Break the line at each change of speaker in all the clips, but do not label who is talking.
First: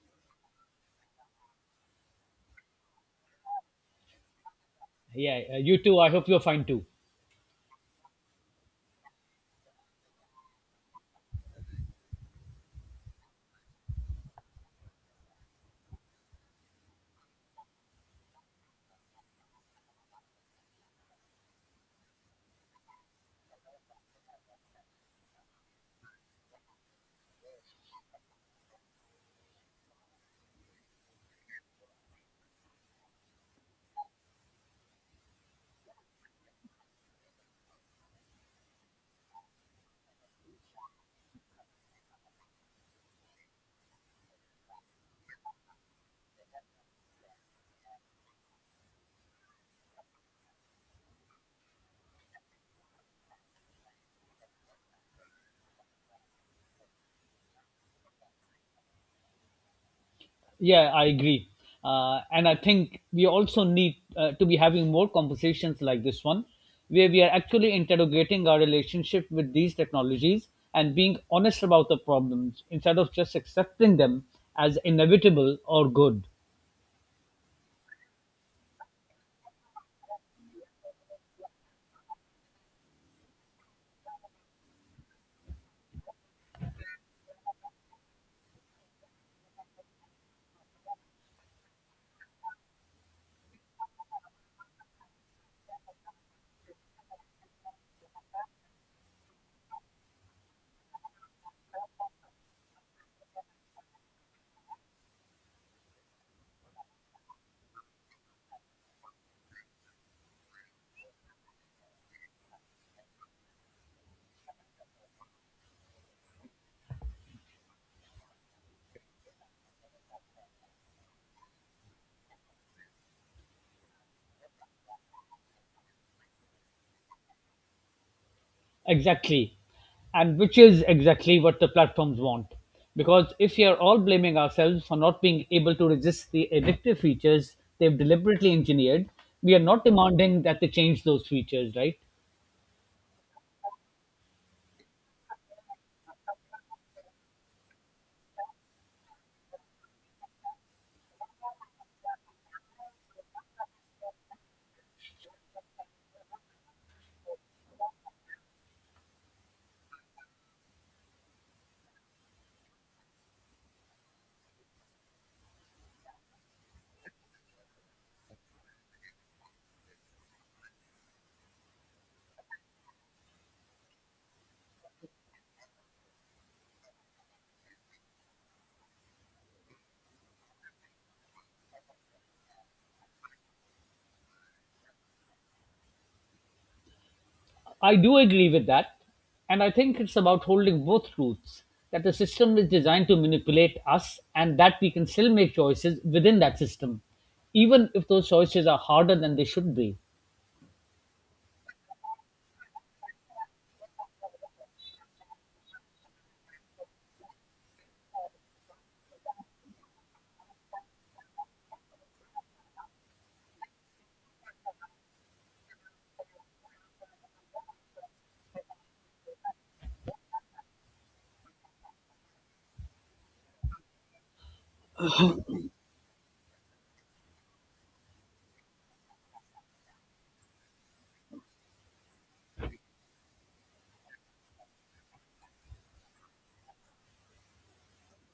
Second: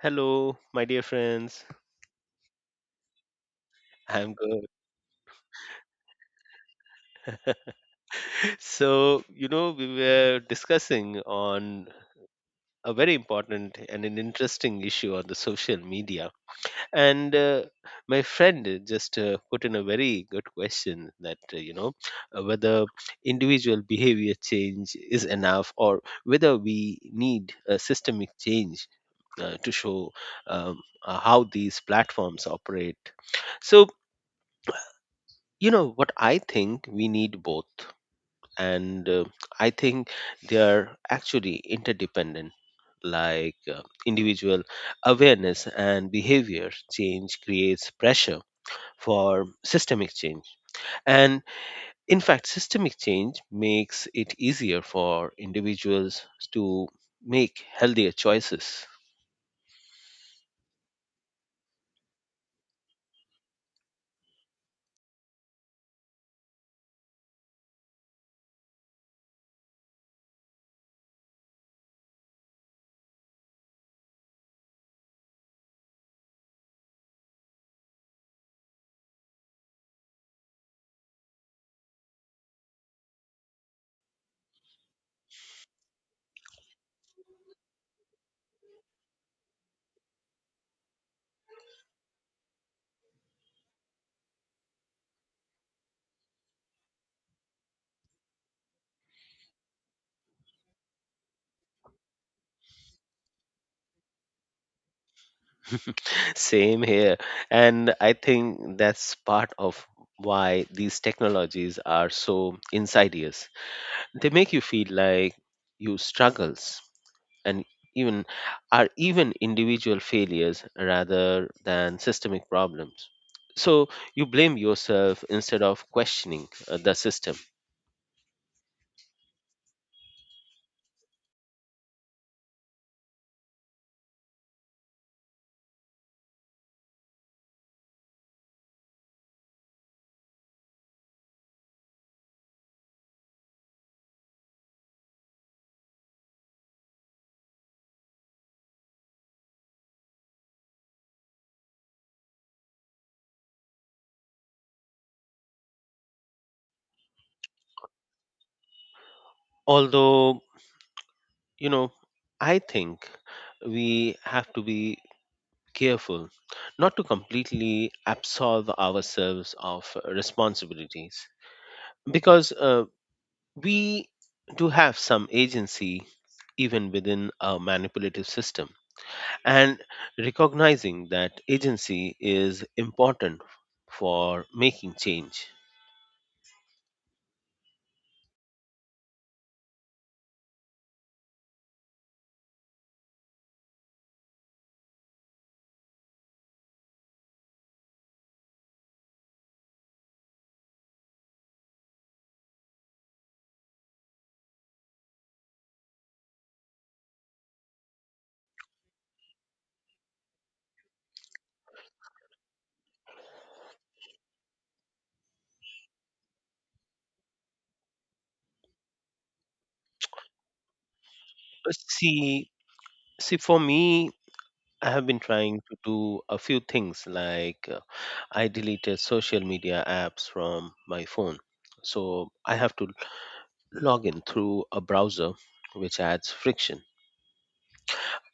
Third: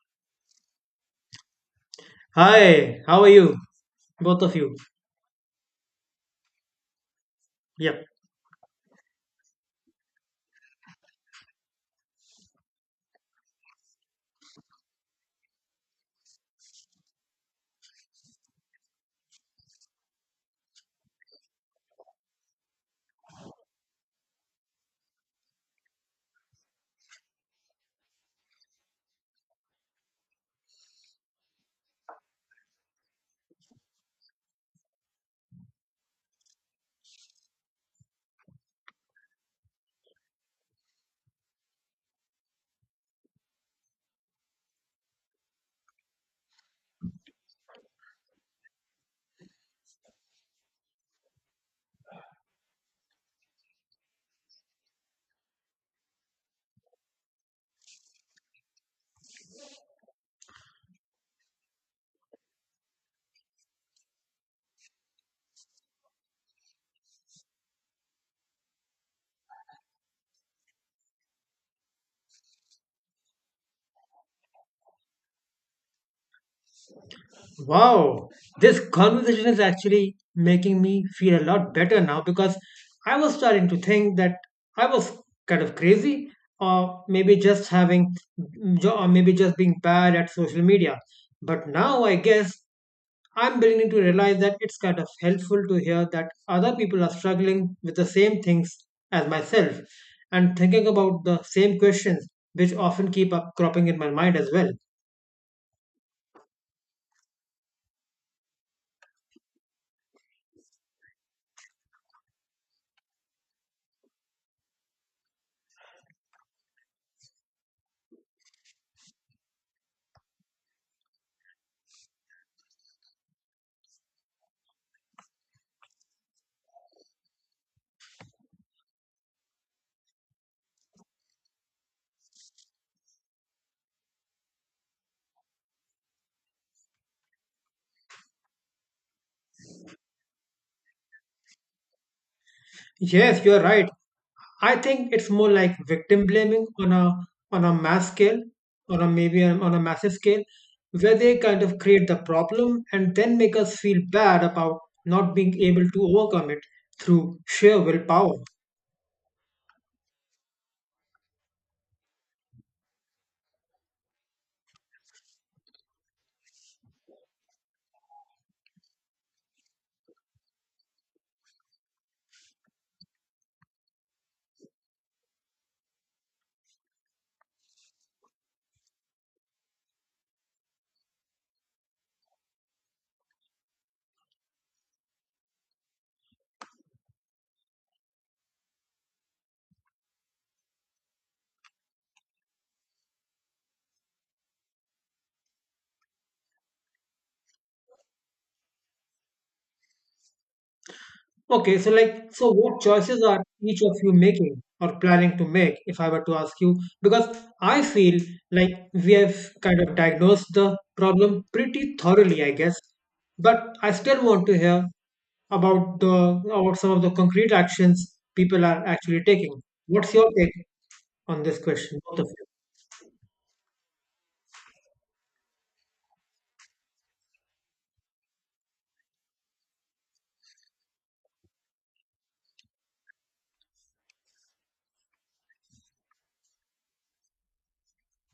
Hello, my dear friends.
Hi, how are you?
I'm
Both of
good.
you.
Yeah, you too. I hope you're fine too.
Yep.
So we were discussing on a very important and an interesting issue on the social media. And my friend just put in a very good question that, whether individual behavior change is enough or whether we need a systemic change to show um, how these platforms operate. So, what I think we need both and I think they are actually interdependent like individual awareness and behavior change creates pressure for systemic change and in fact systemic change makes it easier for individuals to make healthier choices.
Yeah, I agree. And I think we also need to be having more conversations like this one, where we are actually interrogating our relationship with these technologies and being honest about the problems instead of just accepting them as inevitable or good.
Wow. This conversation is actually making me feel a lot better now because I was starting to think that I was kind of crazy or maybe just or maybe just being bad at social media. But now I guess I'm beginning to realize that it's kind of helpful to hear that other people are struggling with the same things as myself and thinking about the same questions which often keep up cropping in my mind as well.
Same here, and I think that's part of why these technologies are so insidious. They make you feel like you struggles and even are even individual failures rather than systemic problems. So you blame yourself instead of questioning the system.
Exactly. And which is exactly what the platforms want. Because if we are all blaming ourselves for not being able to resist the addictive features they've deliberately engineered, we are not demanding that they change those features, right?
Yes, you're right. I think it's more like victim blaming on a mass scale, on a maybe on a massive scale, where they kind of create the problem and then make us feel bad about not being able to overcome it through sheer willpower.
Although, you know, I think we have to be careful not to completely absolve ourselves of responsibilities, because we do have some agency even within a manipulative system, and recognizing that agency is important for making change.
I do agree with that. And I think it's about holding both truths that the system is designed to manipulate us and that we can still make choices within that system, even if those choices are harder than they should be.
Okay, so like, so what choices are each of you making or planning to make, if I were to ask you? Because I feel like we have kind of diagnosed the problem pretty thoroughly, I guess. But I still want to hear about the about some of the concrete actions people are actually taking. What's your take on this question, both of you?
See, see, for me, I have been trying to do a few things like I deleted social media apps from my phone. So I have to log in through a browser, which adds friction.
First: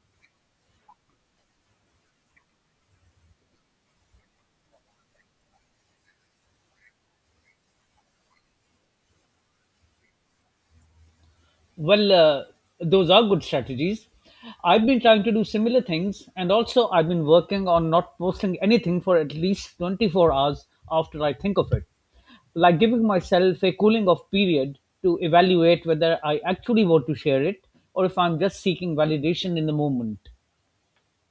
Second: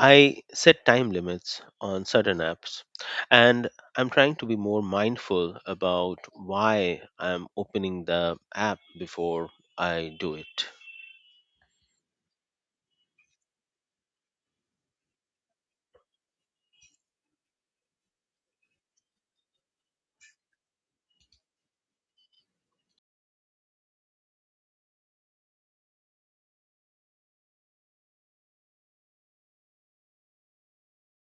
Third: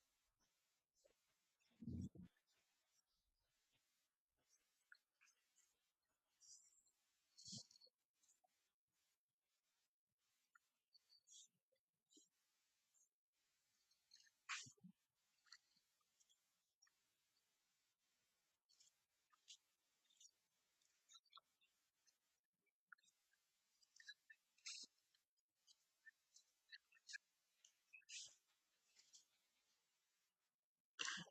I set time limits on certain apps, and I'm trying to be more mindful about why I'm opening the app before I do it.
Well, those are good strategies. I've been trying to do similar things, and also I've been working on not posting anything for at least 24 hours after I think of it. Like giving myself a cooling off period to evaluate whether I actually want to share it or if I'm just seeking validation in the moment.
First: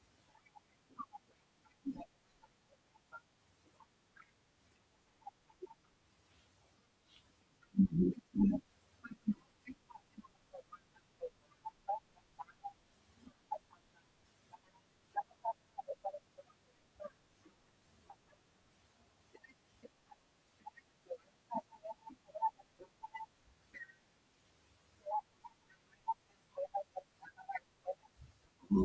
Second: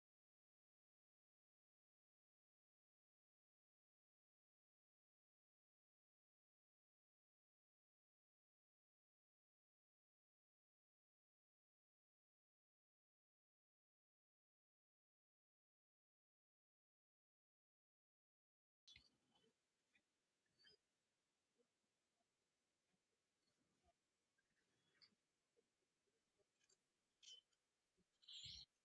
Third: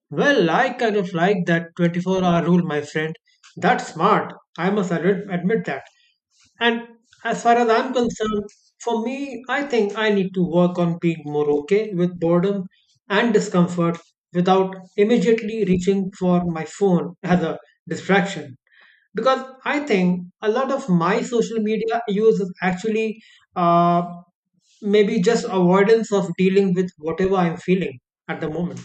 Well, I kind of like that 24-hour rule, my friend. That's smart. I must admit that. And as far as I'm concerned, for me, I think I need to work on being more okay with boredom and discomfort without immediately reaching for my phone as a distraction. Because I think a lot of my social media use is actually uh, maybe just avoidance of dealing with whatever I'm feeling at the moment.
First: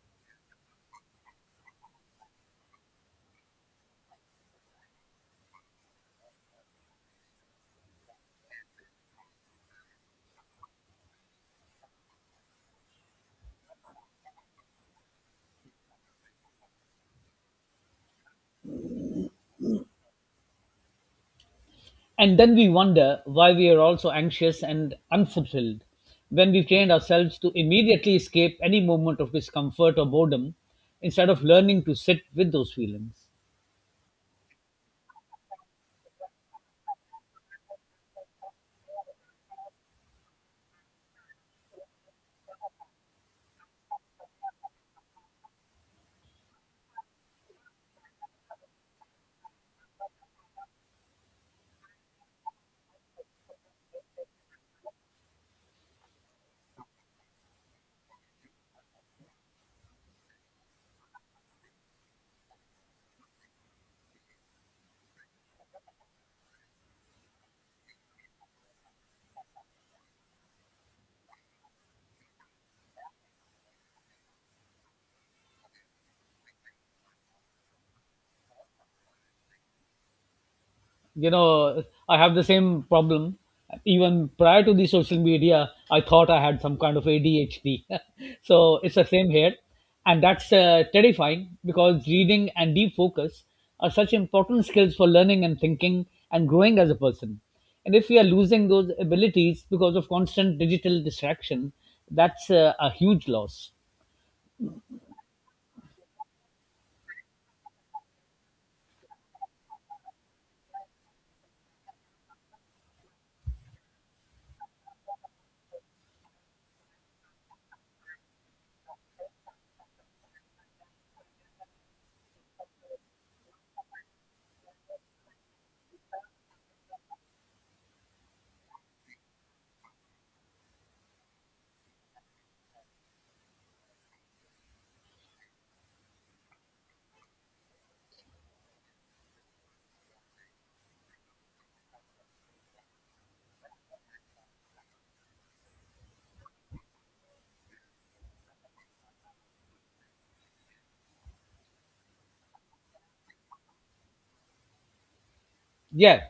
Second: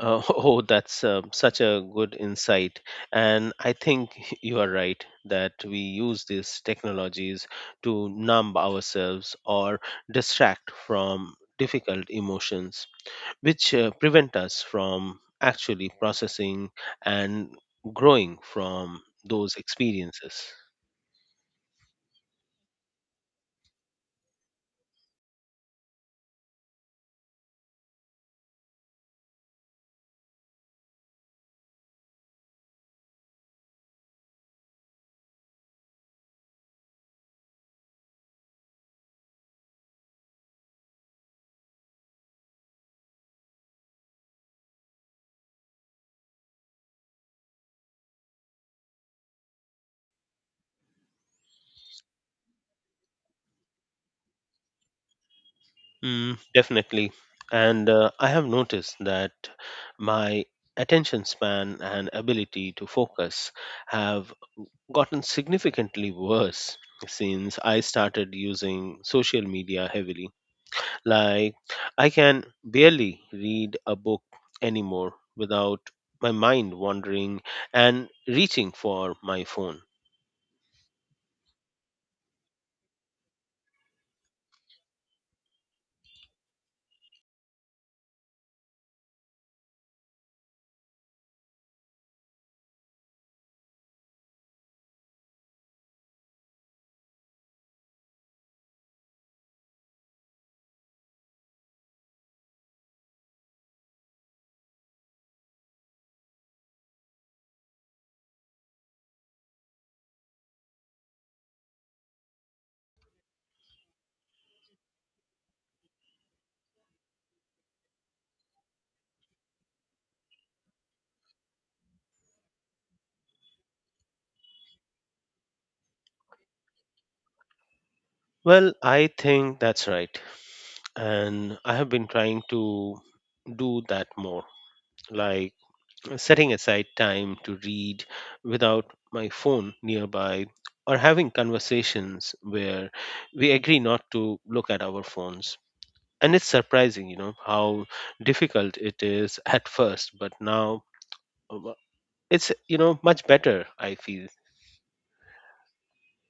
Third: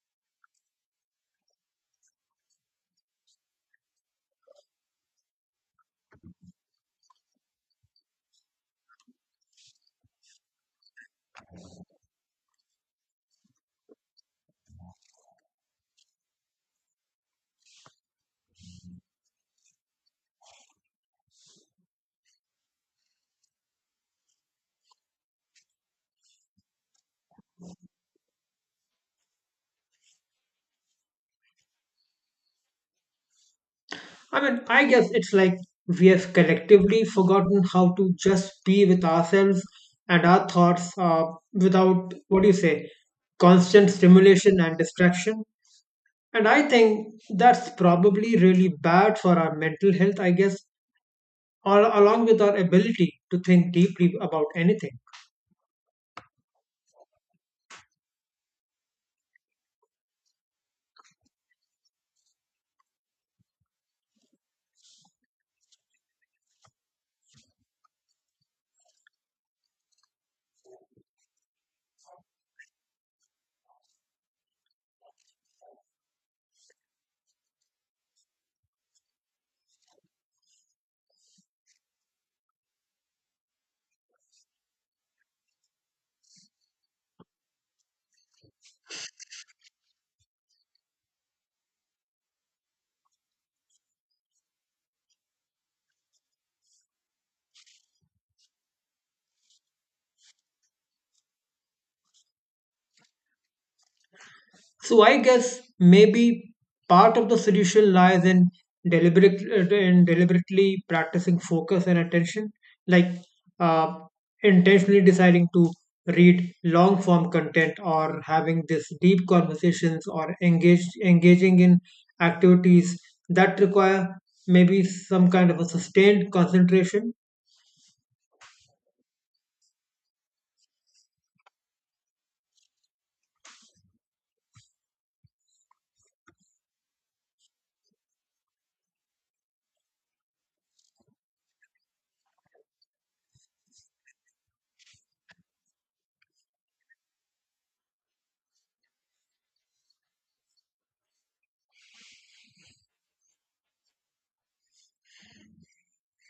Oh, that's such a good insight. And I think you are right that we use these technologies to numb ourselves or distract from difficult emotions, which prevent us from actually processing and growing from those experiences.
And then we wonder why we are also anxious and unfulfilled when we've trained ourselves to immediately escape any moment of discomfort or boredom instead of learning to sit with those feelings.
I mean, I guess it's like we have collectively forgotten how to just be with ourselves and our thoughts without, what do you say, constant stimulation and distraction. And I think that's probably really bad for our mental health, I guess, along with our ability to think deeply about anything.
Mm, definitely. And I have noticed that my attention span and ability to focus have gotten significantly worse since I started using social media heavily. Like, I can barely read a book anymore without my mind wandering and reaching for my phone.
You know, I have the same problem. Even prior to the social media I thought I had some kind of adhd so it's the same here. And that's terrifying, because reading and deep focus are such important skills for learning and thinking and growing as a person. And if we are losing those abilities because of constant digital distraction, that's a huge loss.
So I guess maybe part of the solution lies in deliberate deliberately practicing focus and attention, like uh, intentionally deciding to read long form content or having this deep conversations or engage engaging in activities that require maybe some kind of a sustained concentration.
Well, I think that's right. And I have been trying to do that more, like setting aside time to read without my phone nearby or having conversations where we agree not to look at our phones. And it's surprising, you know, how difficult it is at first, but now uh, it's, you know, much better I feel.
Yeah.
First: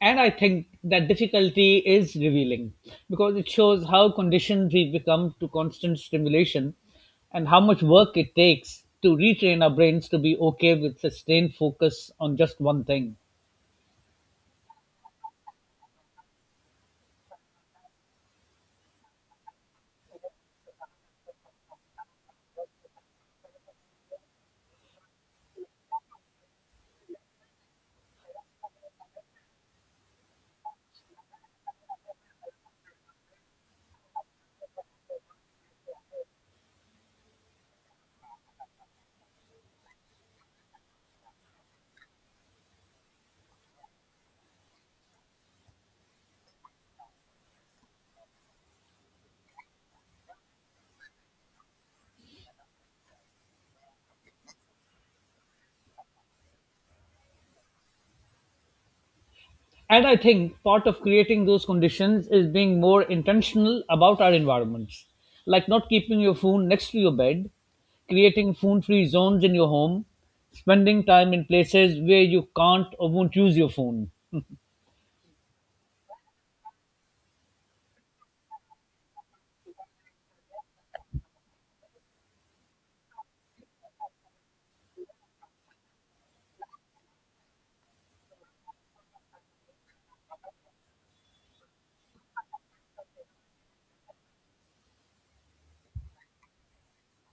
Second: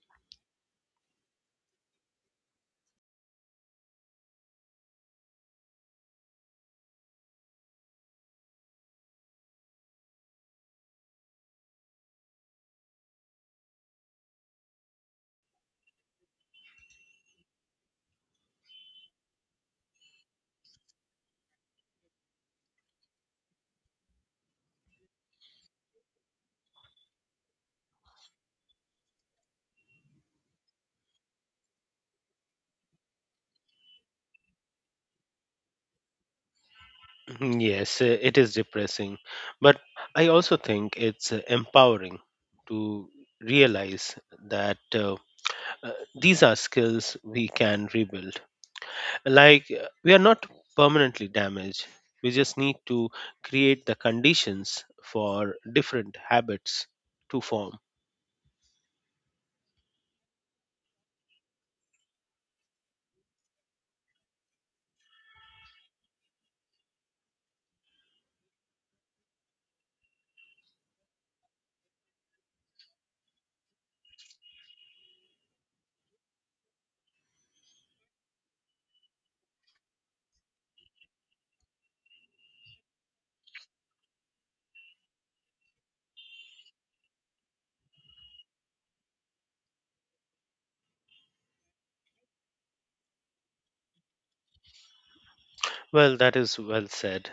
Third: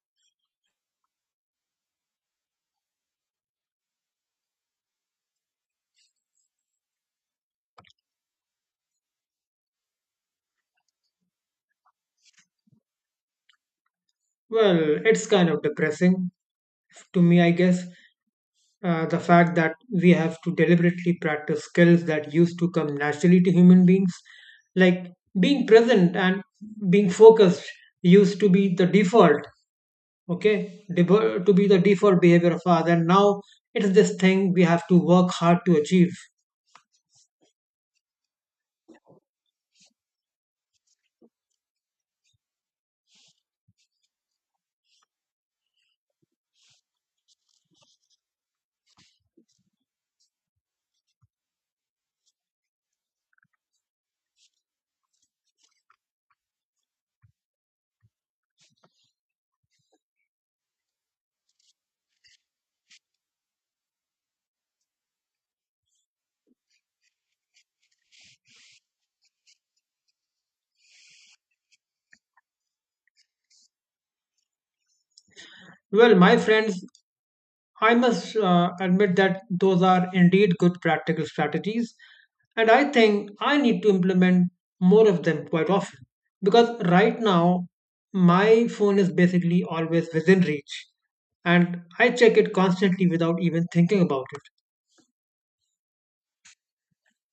And I think that difficulty is revealing because it shows how conditioned we become to constant stimulation and how much work it takes to retrain our brains to be okay with sustained focus on just one thing.
Well, it's kind of depressing to me, I guess. The fact that we have to deliberately practice skills that used to come naturally to human beings, like being present and being focused used to be the default, to be the default behavior of ours, and now it's this thing we have to work hard to achieve.
Mhm, yes, it is depressing, but I also think it's empowering to realize that uh, uh, these are skills we can rebuild. Like, we are not permanently damaged. We just need to create the conditions for different habits to form.
And I think part of creating those conditions is being more intentional about our environments, like not keeping your phone next to your bed, creating phone free zones in your home, spending time in places where you can't or won't use your phone.
Well, my friends, I must admit that those are indeed good practical strategies, and I think I need to implement more of them quite often because right now my phone is basically always within reach and I check it constantly without even thinking about it.
Well, that is well said.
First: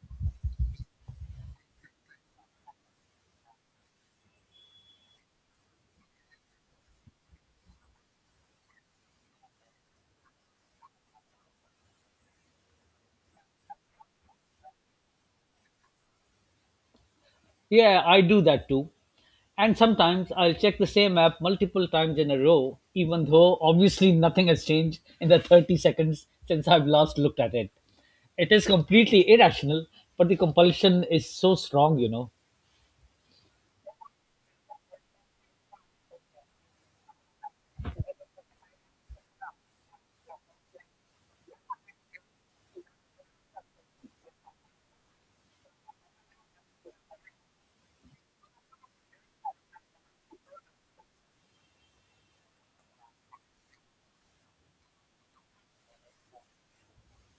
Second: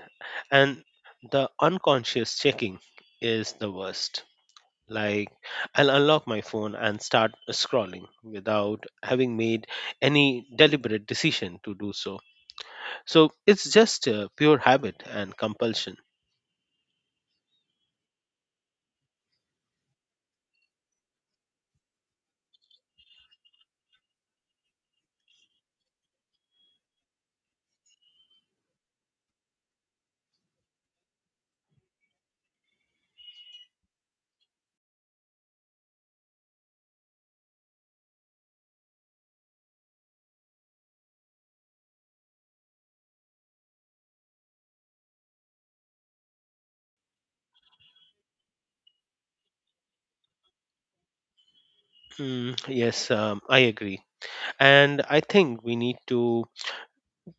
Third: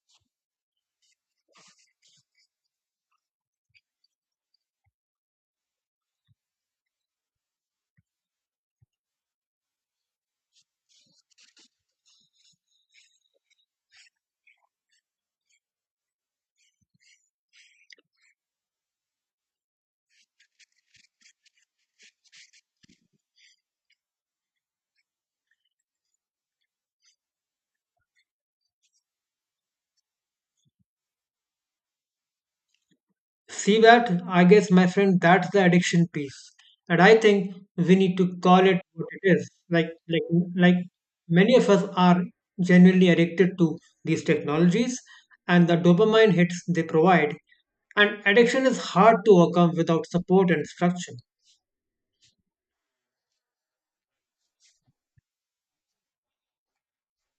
And the unconscious checking is the worst. Like, I'll unlock my phone and start scrolling without having made any deliberate decision to do so. So, it's just a pure habit and compulsion.
Yeah, I do that too. And sometimes I'll check the same app multiple times in a row, even though obviously nothing has changed in the 30 seconds since I've last looked at it. It is completely irrational, but the compulsion is so strong, you know.
See that? I guess, my friend, that's the addiction piece. And I think we need to call it what it is. Like many of us are genuinely addicted to these technologies and the dopamine hits they provide. And addiction is hard to overcome without support and structure.
Mm, yes, I agree. And I think we need to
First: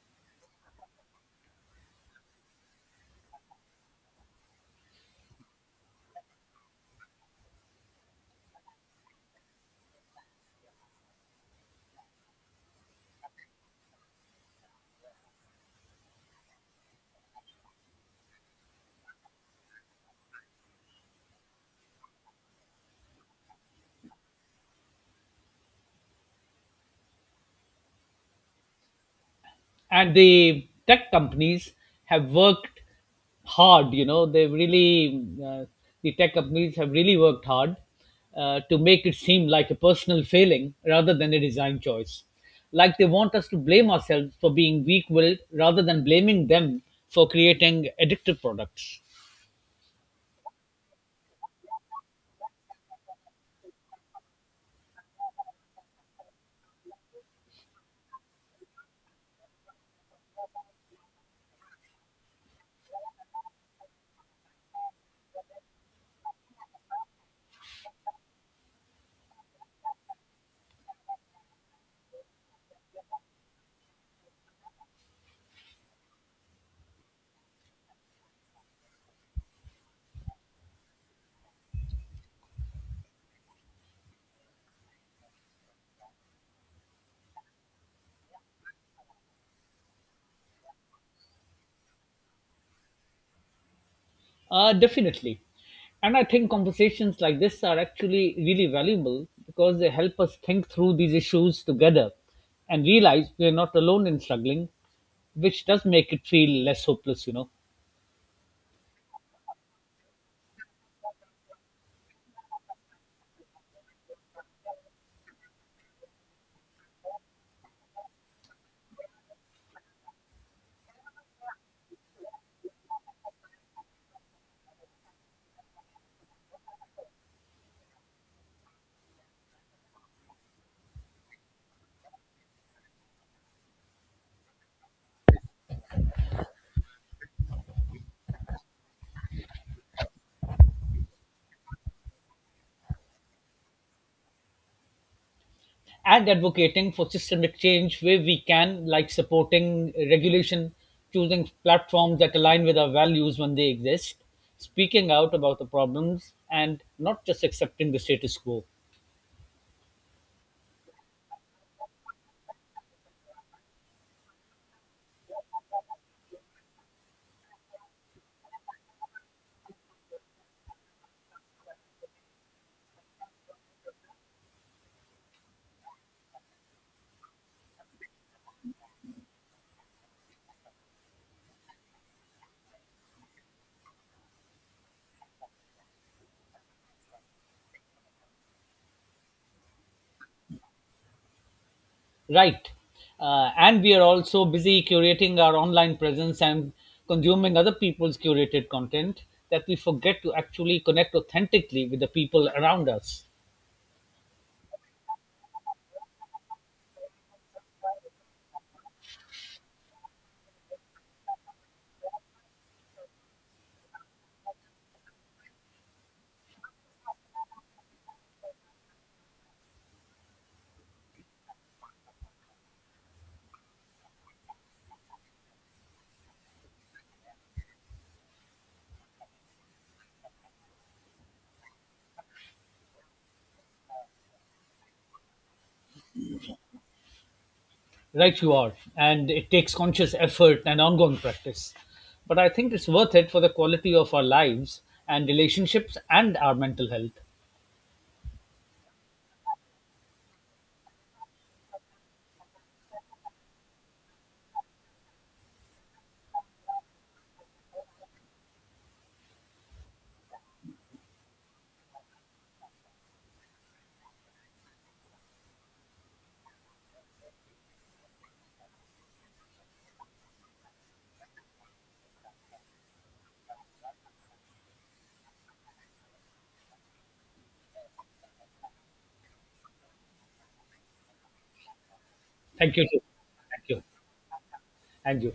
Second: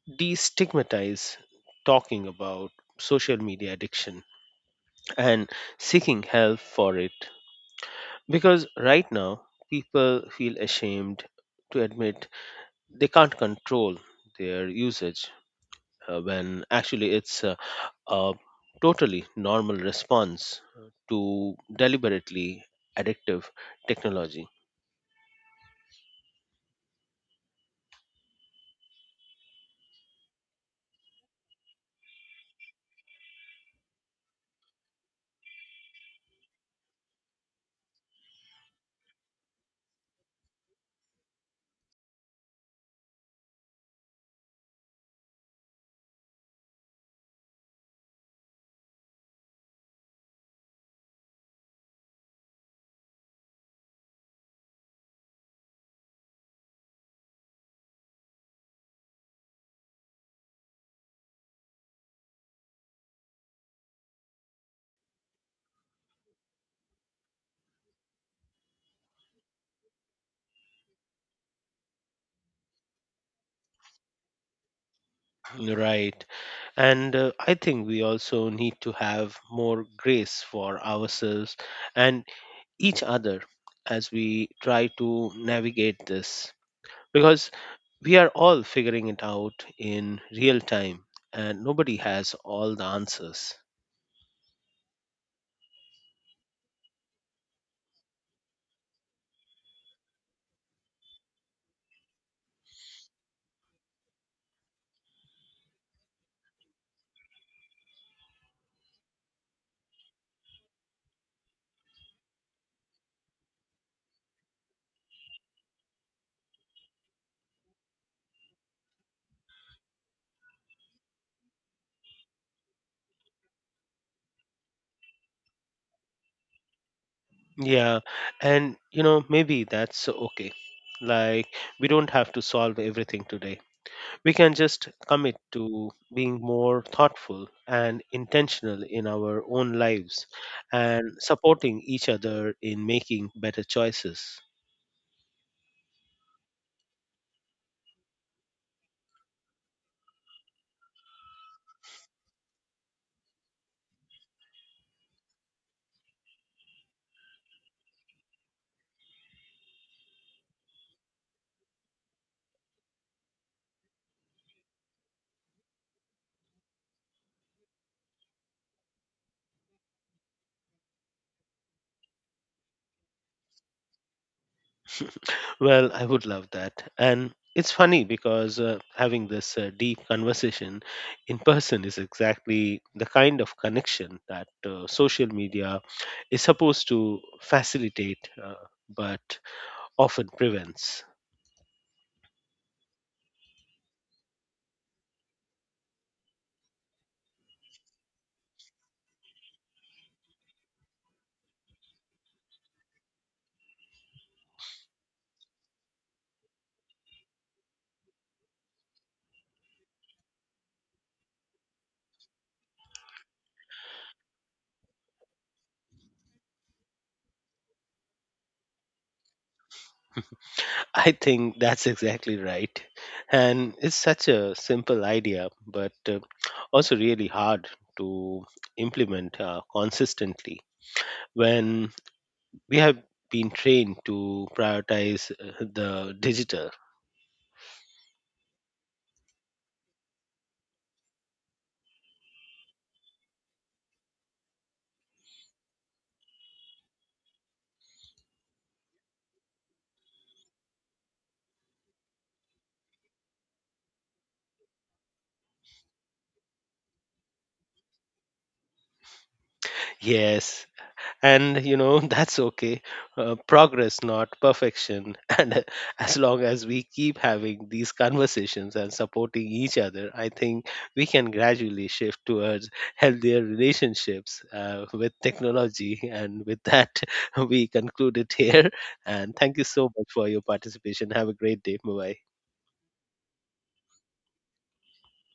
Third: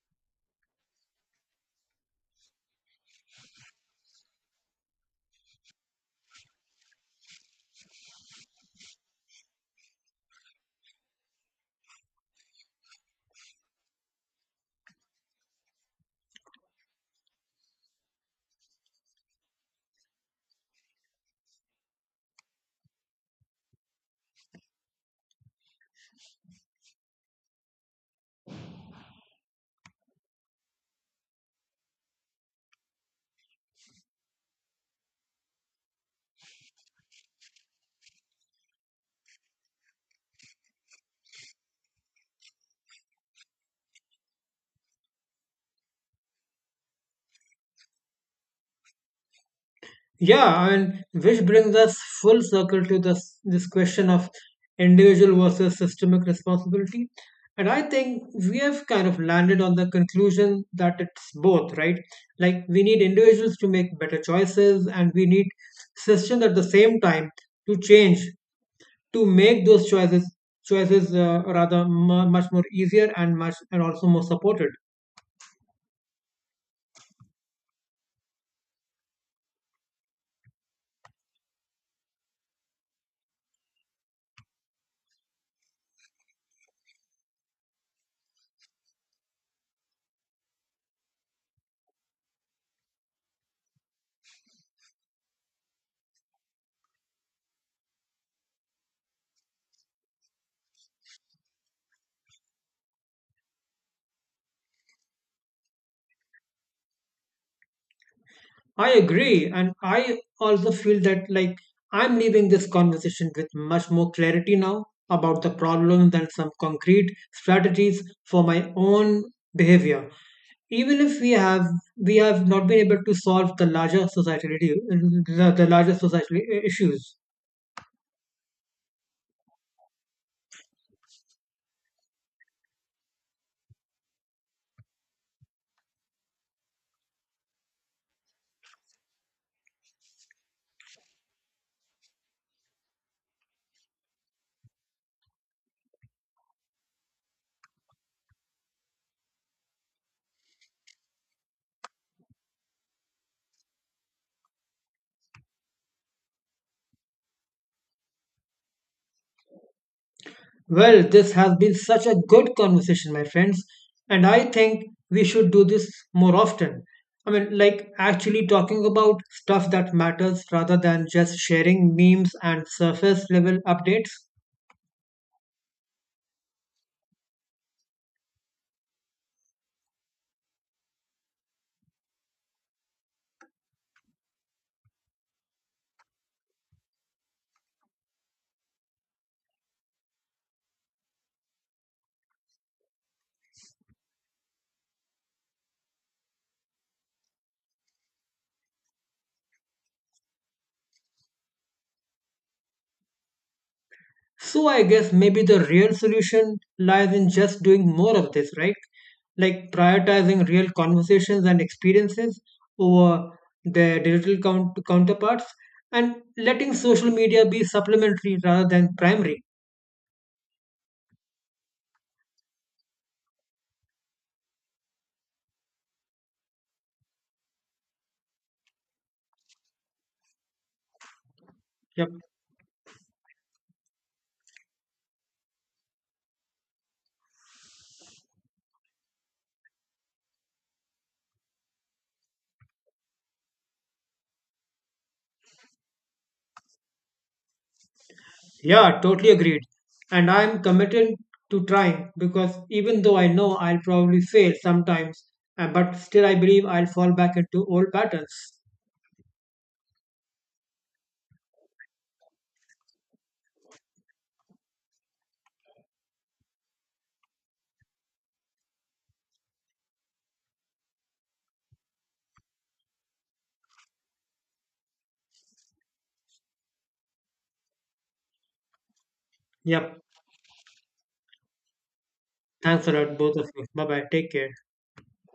destigmatize talking about social media addiction and seeking help for it. Because right now, people feel ashamed to admit they can't control their usage, when actually it's a totally normal response to deliberately addictive technology.
And the tech companies have worked hard the tech companies have really worked hard to make it seem like a personal failing rather than a design choice, like they want us to blame ourselves for being weak-willed rather than blaming them for creating addictive products.
Yeah, I mean, which brings us full circle to this question of individual versus systemic responsibility. And I think we have kind of landed on the conclusion that it's both, right? Like we need individuals to make better choices and we need systems at the same time to change to make those choices rather mu much more easier and much and also more supported.
Right. And I think we also need to have more grace for ourselves and each other as we try to navigate this, because we are all figuring it out in real time, and nobody has all the answers.
Definitely. And I think conversations like this are actually really valuable because they help us think through these issues together and realize we're not alone in struggling, which does make it feel less hopeless, you know.
I agree. And I also feel that, like, I'm leaving this conversation with much more clarity now about the problems and some concrete strategies for my own behavior. Even if we have not been able to solve the larger societal issues.
Yeah, and you know, maybe that's okay. Like, we don't have to solve everything today. We can just commit to being more thoughtful and intentional in our own lives and supporting each other in making better choices.
And advocating for systemic change where we can, like supporting regulation, choosing platforms that align with our values when they exist, speaking out about the problems, and not just accepting the status quo.
Well, this has been such a good conversation, my friends, and I think we should do this more often. I mean, like actually talking about stuff that matters rather than just sharing memes and surface level updates.
Well, I would love that. And it's funny because having this deep conversation in person is exactly the kind of connection that social media is supposed to facilitate, but often prevents.
Right. And we are also busy curating our online presence and consuming other people's curated content that we forget to actually connect authentically with the people around us.
So, I guess maybe the real solution lies in just doing more of this, right? Like prioritizing real conversations and experiences over their counterparts and letting social media be supplementary rather than primary.
I think that's exactly right. And it's such a simple idea, but also really hard to implement consistently when
Yep.
we have been trained to prioritize the digital.
Right, you are. And it takes conscious effort and ongoing practice. But I think it's worth it for the quality of our lives and relationships and our mental health.
Yeah, totally agreed. And I'm committed to trying because even though I know I'll probably fail sometimes, but still I believe I'll fall back into old patterns.
Yes, and you know, that's okay. Progress, not perfection. And as long as we keep having these conversations and supporting each other, I think we can gradually shift towards healthier relationships with technology. And with that, we conclude it here, and thank you so
Yep.
much for your participation. Have a great day. Bye bye.
Thank you,
Thanks a
too.
lot, both of you.
Thank you.
Bye bye. Take care.
And you.